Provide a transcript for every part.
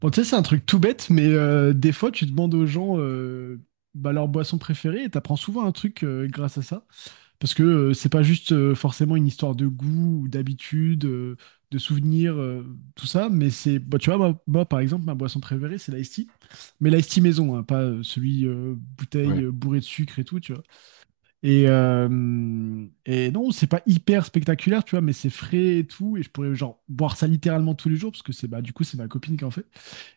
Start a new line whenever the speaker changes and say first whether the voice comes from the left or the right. right: Bon, tu sais, c'est un truc tout bête, mais des fois, tu demandes aux gens leur boisson préférée et t'apprends souvent un truc grâce à ça. Parce que c'est pas juste forcément une histoire de goût ou d'habitude, de souvenirs, tout ça, mais tu vois, moi, par exemple, ma boisson préférée, c'est l'Ice tea. Mais l'Ice tea maison, hein, pas celui bouteille
left: Ouais.
right: bourré de sucre et tout, tu vois. Et non, c'est pas hyper spectaculaire, tu vois, mais c'est frais et tout. Et je pourrais, genre, boire ça littéralement tous les jours, parce que du coup, c'est ma copine qui en fait.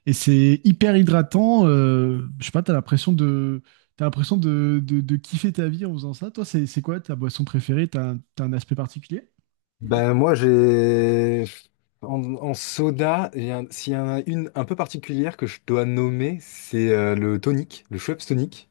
right: Et c'est hyper hydratant. Je sais pas, t'as l'impression de kiffer ta vie en faisant ça. Toi, c'est quoi ta boisson préférée? T'as un aspect particulier?
left: Ben moi j'ai en soda, s'il y en a une un peu particulière que je dois nommer, c'est le tonic, le Schweppes tonic.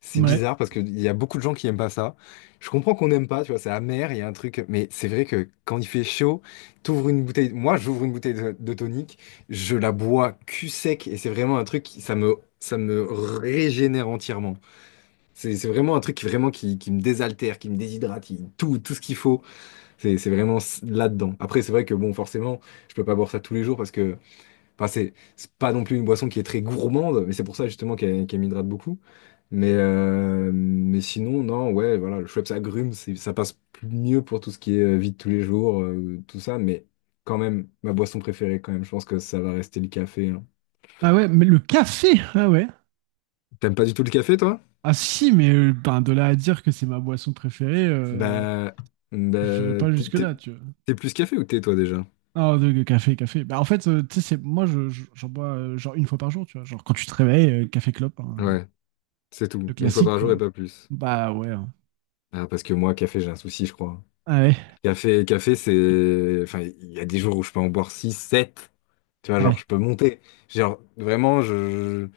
left: C'est
right: Ouais.
left: bizarre parce qu'il y a beaucoup de gens qui aiment pas ça. Je comprends qu'on n'aime pas, tu vois, c'est amer, il y a un truc, mais c'est vrai que quand il fait chaud, t'ouvres une bouteille, moi j'ouvre une bouteille de tonic, je la bois cul sec et c'est vraiment un truc, ça me régénère entièrement. C'est vraiment un truc qui vraiment qui me désaltère, qui me déshydrate, tout ce qu'il faut. C'est vraiment là-dedans. Après, c'est vrai que bon, forcément, je peux pas boire ça tous les jours parce que, enfin, c'est pas non plus une boisson qui est très gourmande, mais c'est pour ça justement qu'elle m'hydrate beaucoup. Mais sinon, non, ouais, voilà, le Schweppes agrumes, ça passe mieux pour tout ce qui est vie de tous les jours, tout ça, mais quand même, ma boisson préférée, quand même, je pense que ça va rester le café, hein.
right: Ah ouais, mais le café! Ah ouais.
left: T'aimes pas du tout le café, toi?
right: Ah si, mais ben, de là à dire que c'est ma boisson préférée,
left: Bah,
right: j'irai
left: bah,
right: pas
left: t'es t'es-
right: jusque-là, tu vois.
left: t'es plus café ou thé, toi, déjà?
right: De café, café. Bah en fait, tu sais, c'est, moi, je- j'en bois genre une fois par jour, tu vois. Genre quand tu te réveilles, café clope, hein.
left: Ouais, c'est tout.
right: Le
left: Une fois
right: classique,
left: par jour et
right: quoi.
left: pas plus.
right: Bah ouais. Hein.
left: Ah, parce que moi, café, j'ai un souci, je crois.
right: Ah ouais.
left: Café, café, c'est. Enfin, il y a des jours où je peux en boire 6 sept. Tu vois,
right: Ah
left: genre,
right: ouais.
left: je peux monter. Genre, vraiment,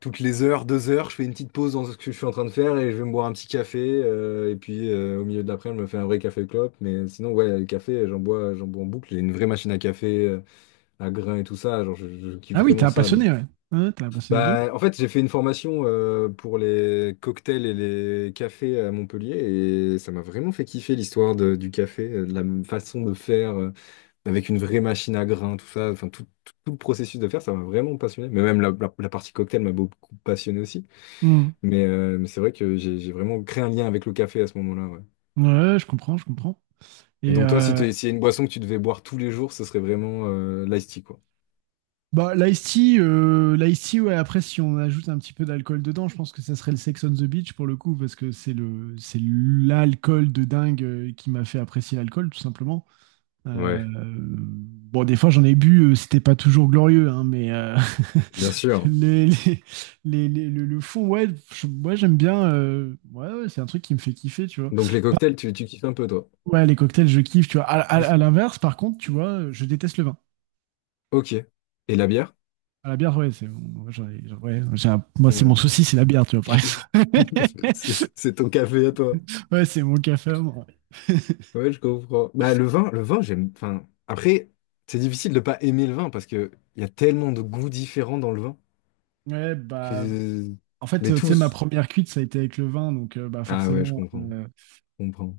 left: Toutes les heures, deux heures, je fais une petite pause dans ce que je suis en train de faire et je vais me boire un petit café. Et puis, au milieu de l'après, je me fais un vrai café clope. Mais sinon, ouais, le café, j'en bois en boucle. J'ai une vraie machine à café, à grains et tout ça. Genre, je kiffe
right: Ah oui, t'es
left: vraiment
right: un
left: ça.
right: passionné, ouais. Ouais, t'es un passionné de ouf.
left: Bah, en fait, j'ai fait une formation pour les cocktails et les cafés à Montpellier et ça m'a vraiment fait kiffer l'histoire du café, de la façon de faire avec une vraie machine à grains, tout ça, enfin tout le processus de faire, ça m'a vraiment passionné. Mais même la partie cocktail m'a beaucoup passionné aussi.
right: Hmm.
left: Mais c'est vrai que j'ai vraiment créé un lien avec le café à ce moment-là, ouais.
right: Ouais, je comprends, je comprends.
left: Et
right: Et
left: donc toi, si
right: euh,
left: s'il y a une boisson que tu devais boire tous les jours, ce serait vraiment l'iced tea, quoi.
right: L'ice-tea, l'ice-tea, ouais, après, si on ajoute un petit peu d'alcool dedans, je pense que ça serait le Sex on the Beach pour le coup, parce que c'est l'alcool de dingue qui m'a fait apprécier l'alcool, tout simplement. Euh,
left: Ouais,
right: bon, des fois, j'en ai bu, c'était pas toujours glorieux, hein, mais
left: bien sûr.
right: les- les- le fond, ouais, ouais, j'aime bien. Ouais, ouais, c'est un truc qui me fait kiffer, tu vois.
left: Donc les cocktails, tu kiffes un peu, toi.
right: Ouais, les cocktails, je kiffe, tu vois. À
left: Plus.
right: l'inverse, par contre, tu vois, je déteste le vin.
left: Ok. Et la bière?
right: Ah, la bière, ouais, c'est mon- j'en ai- j'en- ouais, moi, c'est mon
left: Ouais,
right: souci, c'est la bière, tu vois, par
left: C'est
right: exemple.
left: c'est ton café à toi.
right: Ouais, c'est mon café à moi.
left: Ouais, je comprends. Bah, le vin, j'aime. Enfin, après, c'est difficile de pas aimer le vin parce que il y a tellement de goûts différents dans le vin
right: Ouais, bah,
left: que.
right: en fait,
left: Mais
right: tu sais, ma
left: tous.
right: première cuite, ça a été avec le vin, donc bah
left: Ah ouais, je
right: forcément,
left: comprends. Je comprends.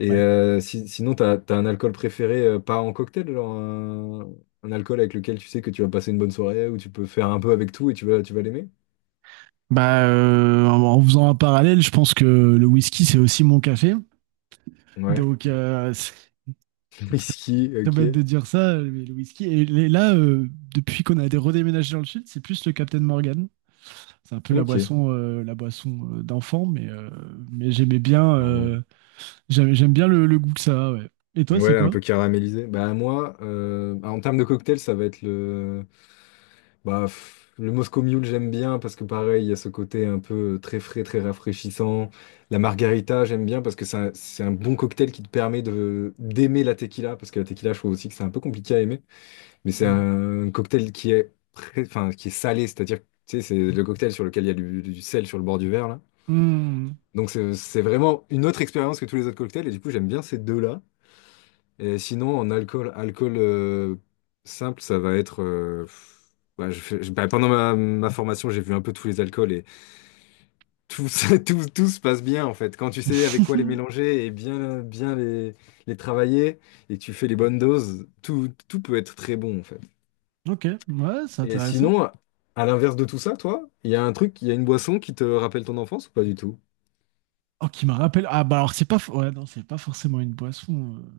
left: Et
right: ouais.
left: sinon, t'as un alcool préféré, pas en cocktail, genre un alcool avec lequel tu sais que tu vas passer une bonne soirée ou tu peux faire un peu avec tout et tu vas l'aimer?
right: Bah, en faisant un parallèle, je pense que le whisky, c'est aussi mon café.
left: Ouais.
right: Donc, c'est c'est très,
left: Whisky,
right: très bête
left: ok.
right: de dire ça, mais le whisky. Et là, depuis qu'on a été redéménagé dans le sud, c'est plus le Captain Morgan. C'est un peu la
left: Ok.
right: boisson, la boisson d'enfant, mais j'aimais bien,
left: Non.
right: j'aime bien le goût que ça a, ouais. Et toi, c'est
left: Ouais, un
right: quoi?
left: peu caramélisé. Bah moi, en termes de cocktail, ça va être le Moscow Mule, j'aime bien parce que pareil, il y a ce côté un peu très frais, très rafraîchissant. La margarita, j'aime bien parce que c'est un bon cocktail qui te permet de d'aimer la tequila parce que la tequila, je trouve aussi que c'est un peu compliqué à aimer, mais c'est
right: Mm.
left: un cocktail qui est, enfin, qui est salé, c'est-à-dire, que, tu sais, c'est le cocktail sur lequel il y a du sel sur le bord du verre là.
right: Mm.
left: Donc c'est vraiment une autre expérience que tous les autres cocktails et du coup j'aime bien ces deux-là. Et sinon, en alcool, alcool simple, ça va être. Ouais, bah, pendant ma formation, j'ai vu un peu tous les alcools et tout, tout se passe bien en fait. Quand tu sais avec quoi les mélanger et bien, bien les travailler et que tu fais les bonnes doses, tout peut être très bon en fait.
right: Ok, ouais, c'est
left: Et
right: intéressant.
left: sinon, à l'inverse de tout ça, toi, il y a une boisson qui te rappelle ton enfance ou pas du tout?
right: Oh, qui me rappelle. Ah, bah alors, c'est pas. Ouais, non, c'est pas forcément une boisson.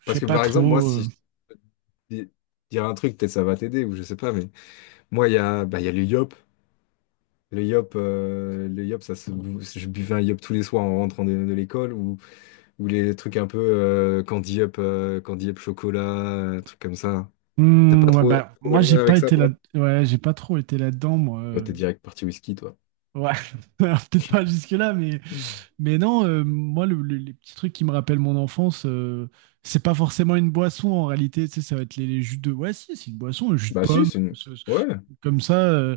right: Je
left: Parce
right: sais
left: que
right: pas
left: par exemple, moi,
right: trop.
left: si dis- dire un truc, peut-être ça va t'aider ou je sais pas, mais moi, il y a le yop. Le yop, je buvais un yop tous les soirs en rentrant de l'école ou les trucs un peu candy yop chocolat, trucs comme ça. T'as
right: Hmm,
left: pas
right: ouais,
left: trop,
right: bah,
left: trop
right: moi,
left: de
right: j'ai
left: lien
right: pas
left: avec ça,
right: été là.
left: toi?
right: Ouais, j'ai pas trop été là-dedans, moi.
left: Toi, t'es direct parti whisky, toi.
right: Ouais, alors, peut-être pas jusque-là, mais non, moi, les petits trucs qui me rappellent mon enfance, c'est pas forcément une boisson en réalité. Tu sais, ça va être les jus de. Ouais, si, c'est une boisson, le jus de
left: Bah si,
right: pomme.
left: c'est une. Ouais,
right: Comme ça,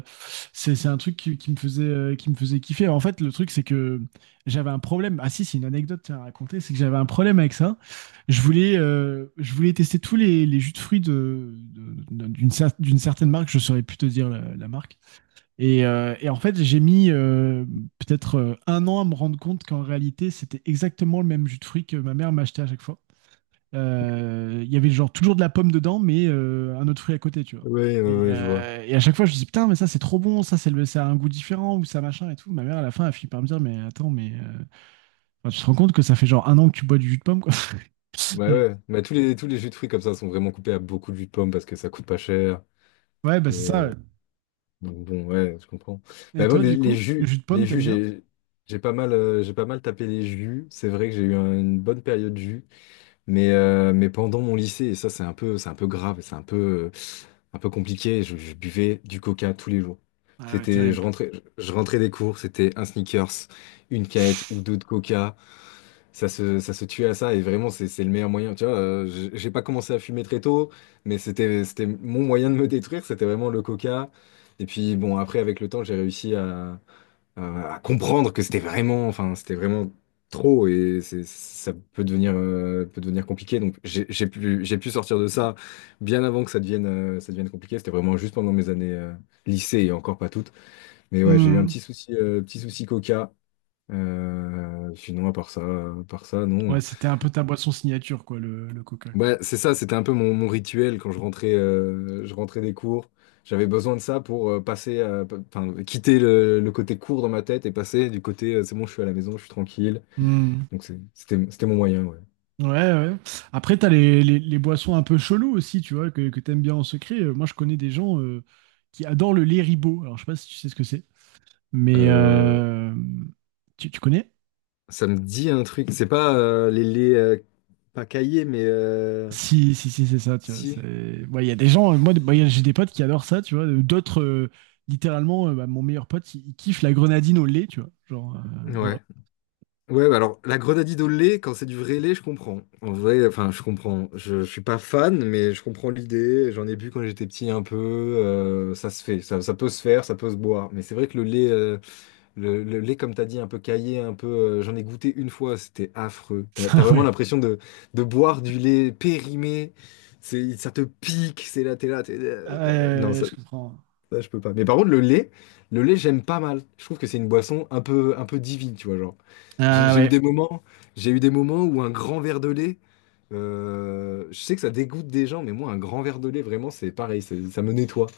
right: c'est un truc qui me faisait kiffer. En fait, le truc, c'est que j'avais un problème. Ah si, c'est une anecdote tiens, à raconter, c'est que j'avais un problème avec ça. Je voulais tester tous les jus de fruits d'une certaine marque, je saurais plus te dire la marque. Et en fait, j'ai mis peut-être un an à me rendre compte qu'en réalité, c'était exactement le même jus de fruits que ma mère m'achetait à chaque fois. Il y avait genre toujours de la pomme dedans, mais un autre fruit à côté, tu vois.
left: ouais, ouais,
right: Et,
left: ouais, je vois.
right: euh, et à chaque fois, je dis putain, mais ça c'est trop bon, ça c'est le, ça a un goût différent ou ça machin et tout. Ma mère à la fin, elle finit par me dire, mais attends, mais enfin, tu te rends compte que ça fait genre un an que tu bois du jus de pomme, quoi.
left: Bah
right: Et-
left: ouais, bah tous les jus de fruits comme ça sont vraiment coupés à beaucoup de jus de pomme parce que ça coûte pas cher.
right: ouais, bah c'est ça. Ouais.
left: Et donc bon, ouais, je comprends. Bah
right: Et
left: moi,
right: toi,
left: les,
right: du
left: les
right: coup, le
left: jus,
right: jus de
left: les
right: pomme,
left: jus,
right: t'aimes bien?
left: j'ai pas mal tapé les jus. C'est vrai que j'ai eu une bonne période jus. Mais pendant mon lycée, et ça c'est un peu grave, c'est un peu compliqué, je buvais du coca tous les jours.
right: Ah ouais,
left: C'était, je
right: terrible.
left: rentrais, je rentrais des cours, c'était un sneakers, une canette ou deux de coca. Ça se tuait à ça et vraiment c'est le meilleur moyen. Tu vois, j'ai pas commencé à fumer très tôt, mais c'était mon moyen de me détruire, c'était vraiment le coca. Et puis bon, après avec le temps, j'ai réussi à comprendre que c'était vraiment, enfin, c'était vraiment trop et ça peut devenir compliqué. Donc j'ai pu sortir de ça bien avant que ça devienne compliqué. C'était vraiment juste pendant mes années lycée et encore pas toutes. Mais ouais, j'ai eu un
right: Hmm.
left: petit souci, euh, petit souci coca. Sinon, à part ça,
right: Ouais,
left: non.
right: c'était un peu ta boisson signature, quoi, le coca, quoi.
left: Ouais, c'est ça, c'était un peu mon rituel quand je rentrais des cours. J'avais besoin de ça pour passer, enfin, quitter le côté cours dans ma tête et passer du côté c'est bon, je suis à la maison, je suis tranquille.
right: Hmm.
left: Donc c'était mon moyen, ouais.
right: Ouais, ouais. Après, t'as les boissons un peu cheloues aussi, tu vois, que t'aimes bien en secret. Moi, je connais des gens qui adorent le lait ribot. Alors, je sais pas si tu sais ce que c'est, mais
left: Euh,
right: tu connais?
left: Ça me dit un truc, c'est pas les pas cahiers, mais
right: Si, c'est ça, tu vois.
left: si.
right: Ouais, il y a des gens, moi, j'ai des potes qui adorent ça, tu vois. D'autres, littéralement, bah, mon meilleur pote, il kiffe la grenadine au lait, tu vois. Genre, voilà.
left: Ouais. Ouais, bah alors la grenadine au lait, quand c'est du vrai lait, je comprends. En vrai, enfin, je comprends. Je suis pas fan, mais je comprends l'idée. J'en ai bu quand j'étais petit un peu. Ça se fait, ça peut se faire, ça peut se boire. Mais c'est vrai que le lait, comme t'as dit, un peu caillé, un peu. J'en ai goûté une fois, c'était affreux. T'as
right: Ah ouais.
left: vraiment l'impression de boire du lait périmé. C'est, ça te pique. C'est là, t'es là. Non,
right: Je comprends.
left: ça, je peux pas. Mais par contre, le lait, j'aime pas mal. Je trouve que c'est une boisson un peu divine, tu vois, genre. J'ai
right: Ah
left: j'ai eu
right: ouais.
left: des moments où un grand verre de lait, je sais que ça dégoûte des gens, mais moi, un grand verre de lait, vraiment, c'est pareil, ça me nettoie.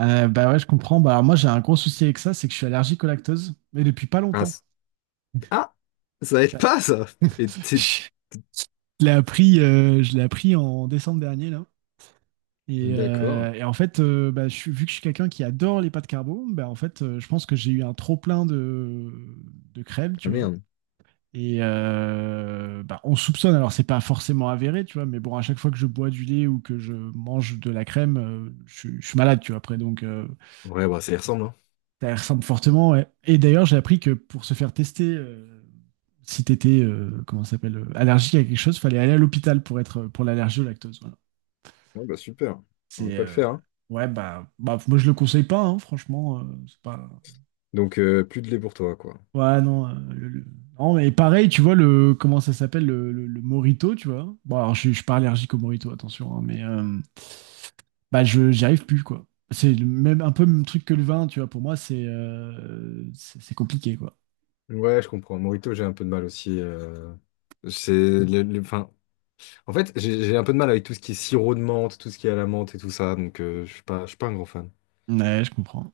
right: Bah ouais, je comprends. Bah, alors moi, j'ai un gros souci avec ça, c'est que je suis allergique au lactose, mais depuis pas
left: Ah,
right: longtemps.
left: ah, ça aide
right: Bah,
left: pas, ça. Et t'es-
right: je l'ai appris, je l'ai appris en décembre dernier, là. Et,
left: D'accord.
right: euh, et en fait, bah, je suis, vu que je suis quelqu'un qui adore les pâtes carbo, bah, en fait, je pense que j'ai eu un trop-plein de crème,
left: Ah
right: tu vois.
left: merde.
right: Et bah, on soupçonne, alors c'est pas forcément avéré, tu vois, mais bon, à chaque fois que je bois du lait ou que je mange de la crème, je suis malade, tu vois, après, donc
left: Ouais, bah, ça y ressemble, hein.
right: ça ressemble fortement. Ouais. Et d'ailleurs, j'ai appris que pour se faire tester. Si t'étais, comment ça s'appelle, allergique à quelque chose, fallait aller à l'hôpital pour être pour l'allergie au lactose. Voilà.
left: Ouais, bah, super. On va
right: C'est
left: pas le faire, hein.
right: Ouais bah, bah moi je le conseille pas, hein, franchement, c'est pas.
left: Donc, plus de lait pour toi, quoi.
right: Ouais non, non mais pareil, tu vois le comment ça s'appelle le Morito, tu vois. Bon alors je suis pas allergique au Morito, attention, hein, mais bah je j'y arrive plus quoi. C'est le même un peu le même truc que le vin, tu vois. Pour moi c'est compliqué quoi.
left: Ouais, je comprends. Morito, j'ai un peu de mal aussi. C'est le- enfin, En fait, j'ai un peu de mal avec tout ce qui est sirop de menthe, tout ce qui est à la menthe et tout ça, donc je suis pas un grand fan.
right: Ouais, je comprends.